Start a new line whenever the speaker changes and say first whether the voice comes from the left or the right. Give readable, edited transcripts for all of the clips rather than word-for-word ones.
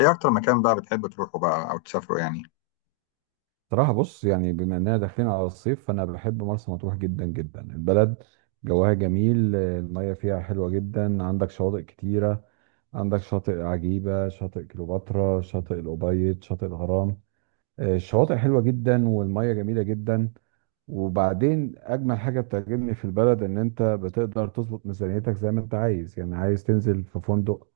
left: ايه اكتر مكان بقى بتحب تروحه بقى او تسافره يعني؟
right: صراحة بص، يعني بما اننا داخلين على الصيف فانا بحب مرسى مطروح جدا جدا. البلد جواها جميل، المية فيها حلوة جدا، عندك شواطئ كتيرة. عندك شاطئ عجيبة، شاطئ كليوباترا، شاطئ الأبيض، شاطئ الغرام. الشواطئ حلوه جدا والميه جميله جدا. وبعدين اجمل حاجه بتعجبني في البلد ان انت بتقدر تظبط ميزانيتك زي ما انت عايز. يعني عايز تنزل في فندق،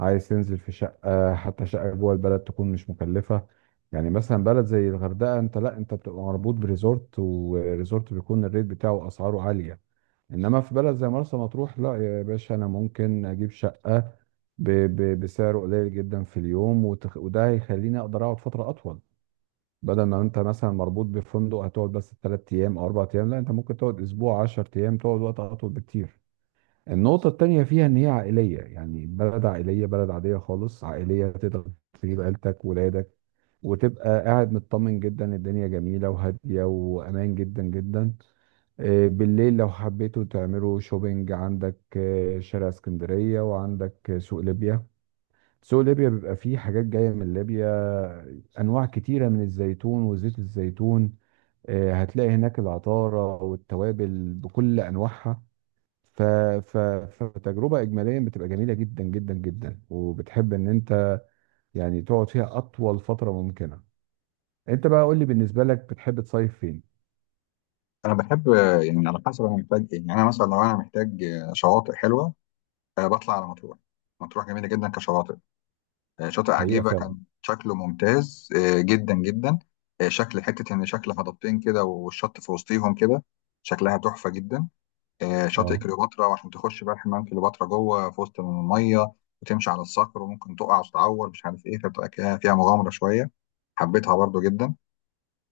right: عايز تنزل في شقه، حتى شقه جوه البلد تكون مش مكلفه. يعني مثلا بلد زي الغردقه انت، لا انت بتبقى مربوط بريزورت، وريزورت بيكون الريت بتاعه اسعاره عاليه. انما في بلد زي مرسى مطروح، لا يا باشا، انا ممكن اجيب شقه ب- بسعر قليل جدا في اليوم، وده هيخليني اقدر اقعد فتره اطول. بدل ما انت مثلا مربوط بفندق هتقعد بس ثلاث ايام او اربع ايام، لا انت ممكن تقعد اسبوع، 10 ايام، تقعد وقت اطول بكتير. النقطة التانية فيها ان هي عائلية، يعني بلد عائلية، بلد عادية خالص عائلية، تقدر تجيب عيلتك ولادك وتبقى قاعد مطمن جدا. الدنيا جميلة وهادية وامان جدا جدا. بالليل لو حبيتوا تعملوا شوبينج عندك شارع اسكندرية، وعندك سوق ليبيا. سوق ليبيا بيبقى فيه حاجات جاية من ليبيا، أنواع كتيرة من الزيتون وزيت الزيتون. هتلاقي هناك العطارة والتوابل بكل أنواعها. ف... ف... فتجربة إجماليا بتبقى جميلة جدا جدا جدا، وبتحب إن أنت يعني تقعد فيها أطول فترة ممكنة. أنت بقى قول لي، بالنسبة لك بتحب تصيف فين؟
left: انا بحب، يعني على حسب انا محتاج ايه يعني. انا مثلا لو انا محتاج شواطئ حلوه. بطلع على مطروح. مطروح جميله جدا كشواطئ. شاطئ
right: حقيقة
left: عجيبه
right: فعلا.
left: كان شكله ممتاز جدا جدا. شكل حته ان شكل هضبتين كده، والشط في وسطيهم كده. شكلها تحفه جدا. شاطئ
right: اه.
left: كليوباترا، وعشان تخش بقى حمام كليوباترا جوه في وسط الميه وتمشي على الصخر وممكن تقع وتتعور مش عارف ايه، فبتبقى كده فيها مغامره شويه. حبيتها برضو جدا.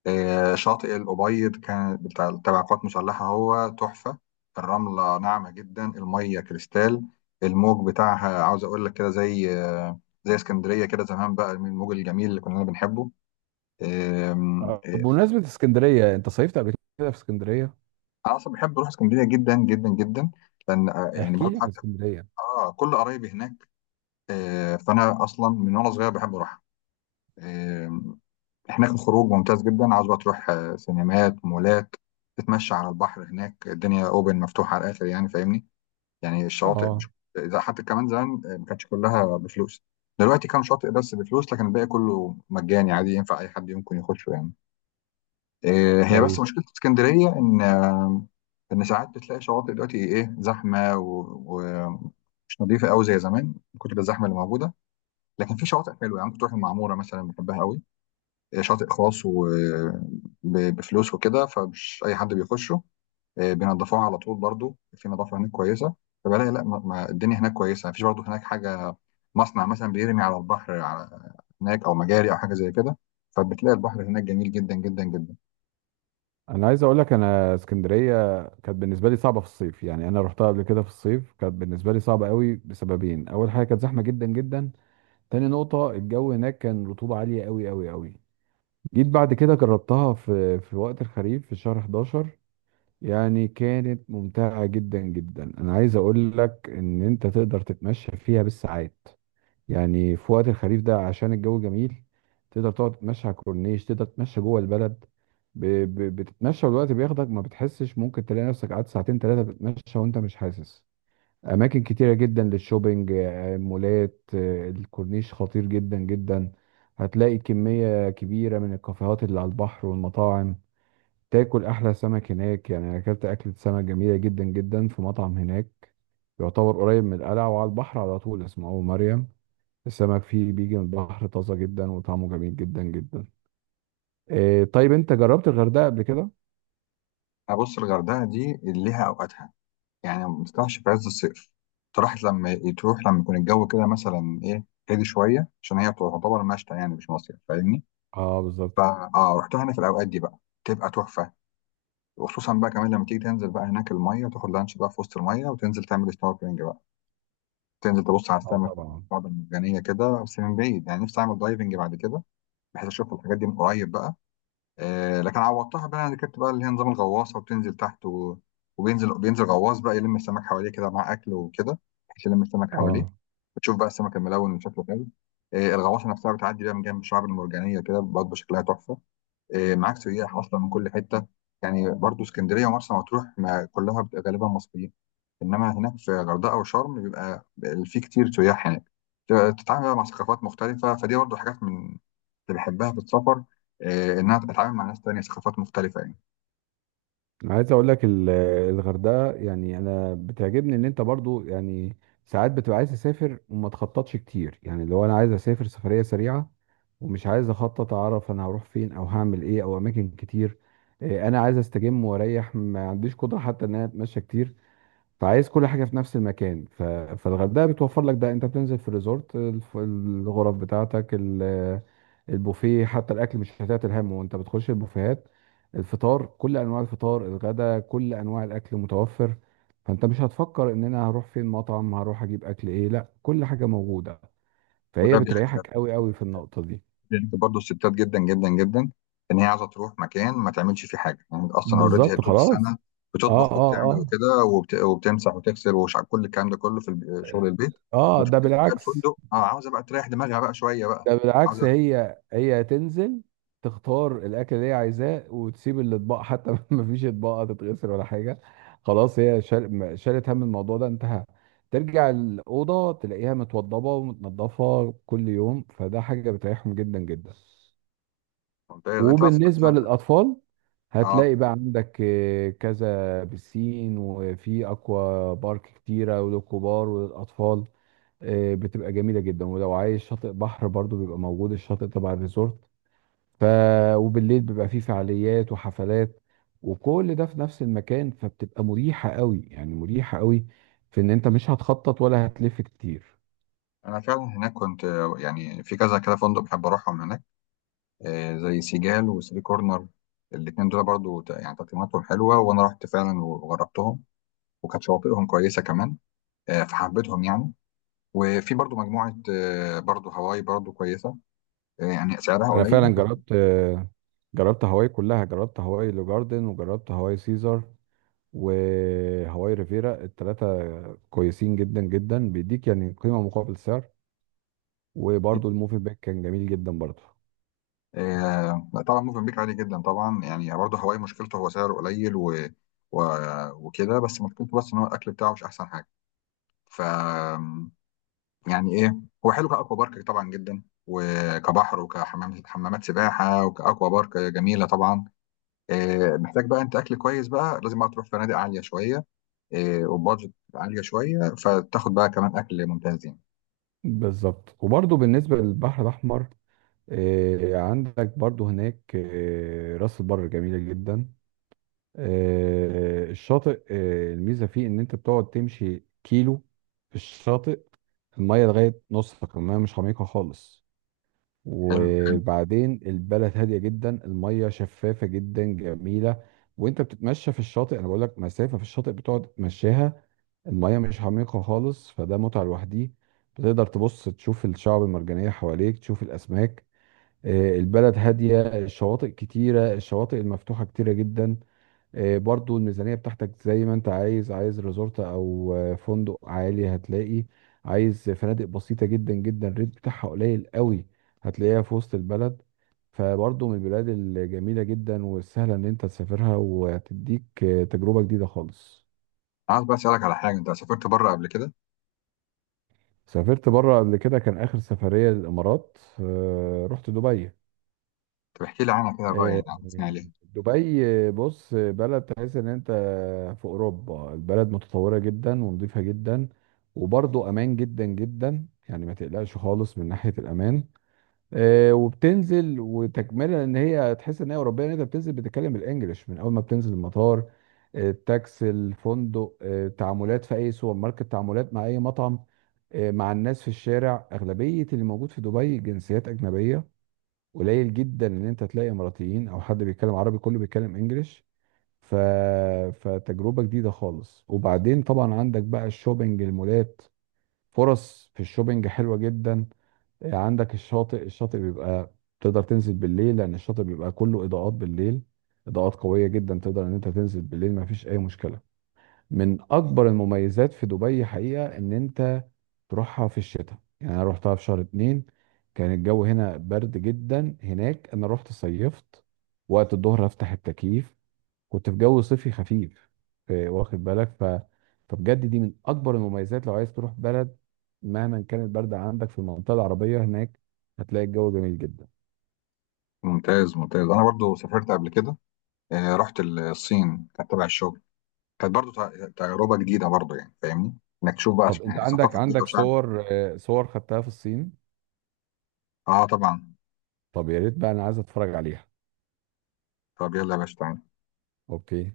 left: شاطئ الأبيض كان بتاع تبع القوات المسلحة، هو تحفة. الرملة ناعمة جدا، المية كريستال. الموج بتاعها عاوز أقول لك كده زي زي اسكندرية كده زمان بقى، من الموج الجميل اللي كنا بنحبه. آم، آه،
right: بمناسبة اسكندرية، أنت صيفت قبل كده في اسكندرية؟
left: أنا أصلا بحب أروح اسكندرية جدا جدا جدا. لأن يعني
right: احكي
left: برضه
right: لي عن
left: حتى
right: اسكندرية.
left: كل قرايبي هناك. فأنا أصلا من وأنا صغير بحب أروحها. هناك الخروج ممتاز جدا، عاوز بقى تروح سينمات، مولات، تتمشى على البحر. هناك الدنيا اوبن، مفتوحه على الاخر يعني، فاهمني؟ يعني الشواطئ
right: اه.
left: مش، إذا حتى كمان زمان ما كانتش كلها بفلوس. دلوقتي كام شاطئ بس بفلوس، لكن الباقي كله مجاني، عادي ينفع اي حد يمكن يخشه يعني. هي بس
right: كويس.
left: مشكله اسكندريه ان ان ساعات بتلاقي شواطئ دلوقتي ايه، زحمه ومش نظيفه قوي زي زمان، من كتر الزحمه اللي موجوده. لكن في شواطئ حلوه يعني، ممكن تروح المعموره مثلا، بحبها قوي. شاطئ خاص وبفلوس وكده، فمش اي حد بيخشه. بينضفوها على طول برضو، في نظافه هناك كويسه. فبلاقي لا، ما الدنيا هناك كويسه، مفيش برضو هناك حاجه مصنع مثلا بيرمي على البحر على هناك، او مجاري او حاجه زي كده. فبتلاقي البحر هناك جميل جدا جدا جدا.
right: انا عايز اقول لك، انا اسكندريه كانت بالنسبه لي صعبه في الصيف. يعني انا رحتها قبل كده في الصيف، كانت بالنسبه لي صعبه قوي بسببين. اول حاجه، كانت زحمه جدا جدا. تاني نقطه، الجو هناك كان رطوبه عاليه قوي قوي قوي. جيت بعد كده جربتها في وقت الخريف، في شهر 11، يعني كانت ممتعه جدا جدا. انا عايز اقول لك ان انت تقدر تتمشى فيها بالساعات. يعني في وقت الخريف ده عشان الجو جميل، تقدر تقعد تتمشى على الكورنيش، تقدر تتمشى جوه البلد. ب... ب... بتتمشى والوقت بياخدك ما بتحسش، ممكن تلاقي نفسك قعدت ساعتين ثلاثة بتتمشى وانت مش حاسس. أماكن كتيرة جدا للشوبينج، مولات، الكورنيش خطير جدا جدا. هتلاقي كمية كبيرة من الكافيهات اللي على البحر والمطاعم. تاكل أحلى سمك هناك. يعني أنا أكلت أكلة سمك جميلة جدا جدا في مطعم هناك، يعتبر قريب من القلعة وعلى البحر على طول، اسمه أبو مريم. السمك فيه بيجي من البحر طازة جدا وطعمه جميل جدا جدا. إيه طيب، انت جربت الغردقة قبل كده؟
left: ابص، الغردقه دي اللي ليها اوقاتها. يعني ما تطلعش في عز الصيف. تروح لما يكون الجو كده مثلا ايه، هادي شويه، عشان هي تعتبر مشتى يعني، مش مصيف، فاهمني؟
right: اه بالظبط.
left: فا رحتها هنا في الاوقات دي بقى تبقى تحفه. وخصوصا بقى كمان لما تيجي تنزل بقى هناك الميه وتاخد لانش بقى في وسط الميه، وتنزل تعمل سنوركلينج بقى، تنزل تبص على
right: اه
left: السمك
right: طبعا.
left: والشعاب المرجانيه كده، بس من بعيد يعني. نفسي اعمل دايفنج بعد كده، بحيث اشوف الحاجات دي من قريب بقى. آه لكن عوضتها بقى، انا ركبت بقى اللي هي نظام الغواصه وبتنزل تحت، وبينزل غواص بقى يلم السمك حواليه كده مع اكل وكده، بحيث يلم السمك حواليه،
right: اه.
left: وتشوف بقى السمك الملون اللي شكله حلو. آه، الغواصه نفسها بتعدي بقى من جنب الشعاب المرجانيه كده برضه، شكلها تحفه. معاك سياح اصلا من كل حته، يعني برضو اسكندريه ومرسى مطروح ما كلها بتبقى غالبا مصريين، انما هناك في غردقه وشرم بيبقى في كتير سياح هناك. تتعامل بقى مع ثقافات مختلفه، فدي برضو حاجات من اللي بحبها في السفر. انها اتعامل مع ناس تانية، ثقافات مختلفه يعني.
right: انا عايز اقول لك الغردقة، يعني انا بتعجبني ان انت برضو يعني ساعات بتبقى عايز تسافر وما تخططش كتير. يعني لو انا عايز اسافر سفرية سريعة ومش عايز اخطط، اعرف انا هروح فين او هعمل ايه او اماكن كتير، إيه، انا عايز استجم واريح، ما عنديش قدرة حتى ان انا اتمشى كتير. فعايز كل حاجه في نفس المكان. فالغردقه بتوفر لك ده. انت بتنزل في الريزورت، الغرف بتاعتك، البوفيه، حتى الاكل مش هتعتل همه وانت بتخش البوفيهات. الفطار كل انواع الفطار، الغدا كل انواع الاكل متوفر. فانت مش هتفكر ان انا هروح فين مطعم، هروح اجيب اكل ايه، لا كل حاجه موجوده. فهي
left: وده
right: بتريحك
left: بيعجبني.
right: قوي قوي في النقطه دي.
left: بيرك برضه الستات جدا جدا جدا، ان هي عايزه تروح مكان ما تعملش فيه حاجه يعني. اصلا اوريدي هي
right: بالظبط
left: طول
right: خلاص.
left: السنه
right: اه
left: بتطبخ
right: اه
left: وبتعمل
right: اه.
left: وكده، وبتمسح وتغسل وش، كل الكلام ده كله في شغل البيت.
right: اه
left: بتروح
right: ده
left: هناك بقى
right: بالعكس.
left: الفندق، اه عاوزه بقى تريح دماغها بقى شويه بقى.
right: ده بالعكس،
left: عاوزه.
right: هي تنزل تختار الاكل اللي هي عايزاه وتسيب الاطباق، حتى مفيش اطباق هتتغسل ولا حاجه. خلاص، هي شالت هم الموضوع ده، انتهى. ترجع الاوضه تلاقيها متوضبه ومتنضفه كل يوم، فده حاجه بتريحهم جدا جدا.
left: ممتاز، انت بس.
right: وبالنسبة للأطفال،
left: اه،
right: هتلاقي بقى عندك كذا بسين، وفي أكوا بارك كتيرة، وللكبار وللأطفال. بتبقى جميلة جدا. ولو عايز شاطئ بحر برضو بيبقى موجود، الشاطئ تبع الريزورت. ف وبالليل بيبقى فيه فعاليات وحفلات، وكل ده في نفس المكان. فبتبقى مريحة قوي، يعني مريحة قوي، في إن أنت مش هتخطط ولا هتلف كتير.
left: انا فعلا هناك كنت يعني في كذا كده فندق بحب اروحهم هناك. آه زي سيجال وثري كورنر، الاثنين دول برضو، يعني تقييماتهم حلوه، وانا رحت فعلا وجربتهم، وكانت شواطئهم كويسه كمان. فحبيتهم يعني. وفي برضو مجموعة، برضو هواي برضو كويسة. يعني سعرها
right: أنا
left: قليل
right: فعلا
left: بس.
right: جربت، جربت هواي كلها. جربت هواي لو جاردن، وجربت هواي سيزر، وهواي ريفيرا، الثلاثة كويسين جدا جدا، بيديك يعني قيمة مقابل سعر. وبرضه الموفي باك كان جميل جدا برضه.
left: لا طبعا، موفنبيك عالي جدا طبعا يعني. برضو هواي مشكلته هو سعره قليل و... وكده، بس مشكلته بس ان هو الاكل بتاعه مش احسن حاجة. ف، يعني ايه، هو حلو كأكوا بارك طبعا جدا، وكبحر، وكحمامات سباحة، وكأكوا بارك جميلة طبعا. محتاج بقى انت اكل كويس بقى، لازم بقى تروح فنادق عالية شوية، وبادجت عالية شوية، فتاخد بقى كمان اكل ممتاز يعني.
right: بالظبط. وبرضه بالنسبة للبحر الأحمر، عندك برضه هناك راس البر جميلة جدا. الشاطئ، الميزة فيه إن أنت بتقعد تمشي كيلو في الشاطئ، المية لغاية نصك، المية مش عميقة خالص.
left: حلو،
right: وبعدين البلد هاديه جدا، الميه شفافه جدا جميله. وانت بتتمشى في الشاطئ، انا بقول لك مسافه في الشاطئ بتقعد تمشيها، الميه مش عميقه خالص، فده متعه لوحديه. بتقدر تبص تشوف الشعب المرجانيه حواليك، تشوف الاسماك. البلد هاديه، الشواطئ كتيره، الشواطئ المفتوحه كتيره جدا. برضو الميزانية بتاعتك زي ما انت عايز. عايز ريزورت او فندق عالي هتلاقي، عايز فنادق بسيطة جدا جدا الريت بتاعها قليل قوي هتلاقيها في وسط البلد. فبرضو من البلاد الجميلة جدا والسهلة ان انت تسافرها، وتديك تجربة جديدة خالص.
left: عايز بقى اسالك على حاجه، انت سافرت بره قبل كده؟
right: سافرت بره قبل كده، كان اخر سفرية للامارات، رحت دبي.
left: طب احكي لي عنها كده بقى، يعني
right: آه،
left: عرفني عليها.
right: دبي، بص، بلد تحس ان انت في اوروبا. البلد متطوره جدا ونظيفه جدا، وبرضه امان جدا جدا، يعني ما تقلقش خالص من ناحيه الامان. وبتنزل وتكمله ان هي تحس ان هي اوروبيه، ان انت بتنزل بتتكلم الانجليش من اول ما بتنزل المطار. التاكسي، الفندق، تعاملات في اي سوبر ماركت، تعاملات مع اي مطعم، مع الناس في الشارع. اغلبيه اللي موجود في دبي جنسيات اجنبيه، قليل جدا ان انت تلاقي اماراتيين او حد بيتكلم عربي، كله بيتكلم انجليش. ف... فتجربة جديدة خالص. وبعدين طبعا عندك بقى الشوبينج، المولات، فرص في الشوبينج حلوة جدا. عندك الشاطئ، الشاطئ بيبقى تقدر تنزل بالليل، لان الشاطئ بيبقى كله اضاءات بالليل، اضاءات قوية جدا، تقدر ان انت تنزل بالليل ما فيش اي مشكلة. من اكبر المميزات في دبي حقيقه ان انت تروحها في الشتاء. يعني انا روحتها في شهر 2، كان الجو هنا برد جدا، هناك انا رحت صيفت. وقت الظهر افتح التكييف، كنت في جو صيفي خفيف. واخد بالك؟ فبجد دي من اكبر المميزات، لو عايز تروح بلد مهما كان البرد عندك في المنطقه العربيه، هناك هتلاقي الجو جميل جدا.
left: ممتاز، ممتاز. انا برضو سافرت قبل كده، رحت الصين، كانت تبع الشغل. كانت برضو تجربه جديده برضو يعني، فاهمني؟ انك تشوف بقى
right: طب انت
left: يعني
right: عندك،
left: ثقافه جديده
right: عندك
left: وشعب.
right: صور، صور خدتها في الصين؟
left: اه طبعا.
right: طب يا ريت بقى، انا عايز اتفرج عليها.
left: طب يلا يا باشا تعالى.
right: اوكي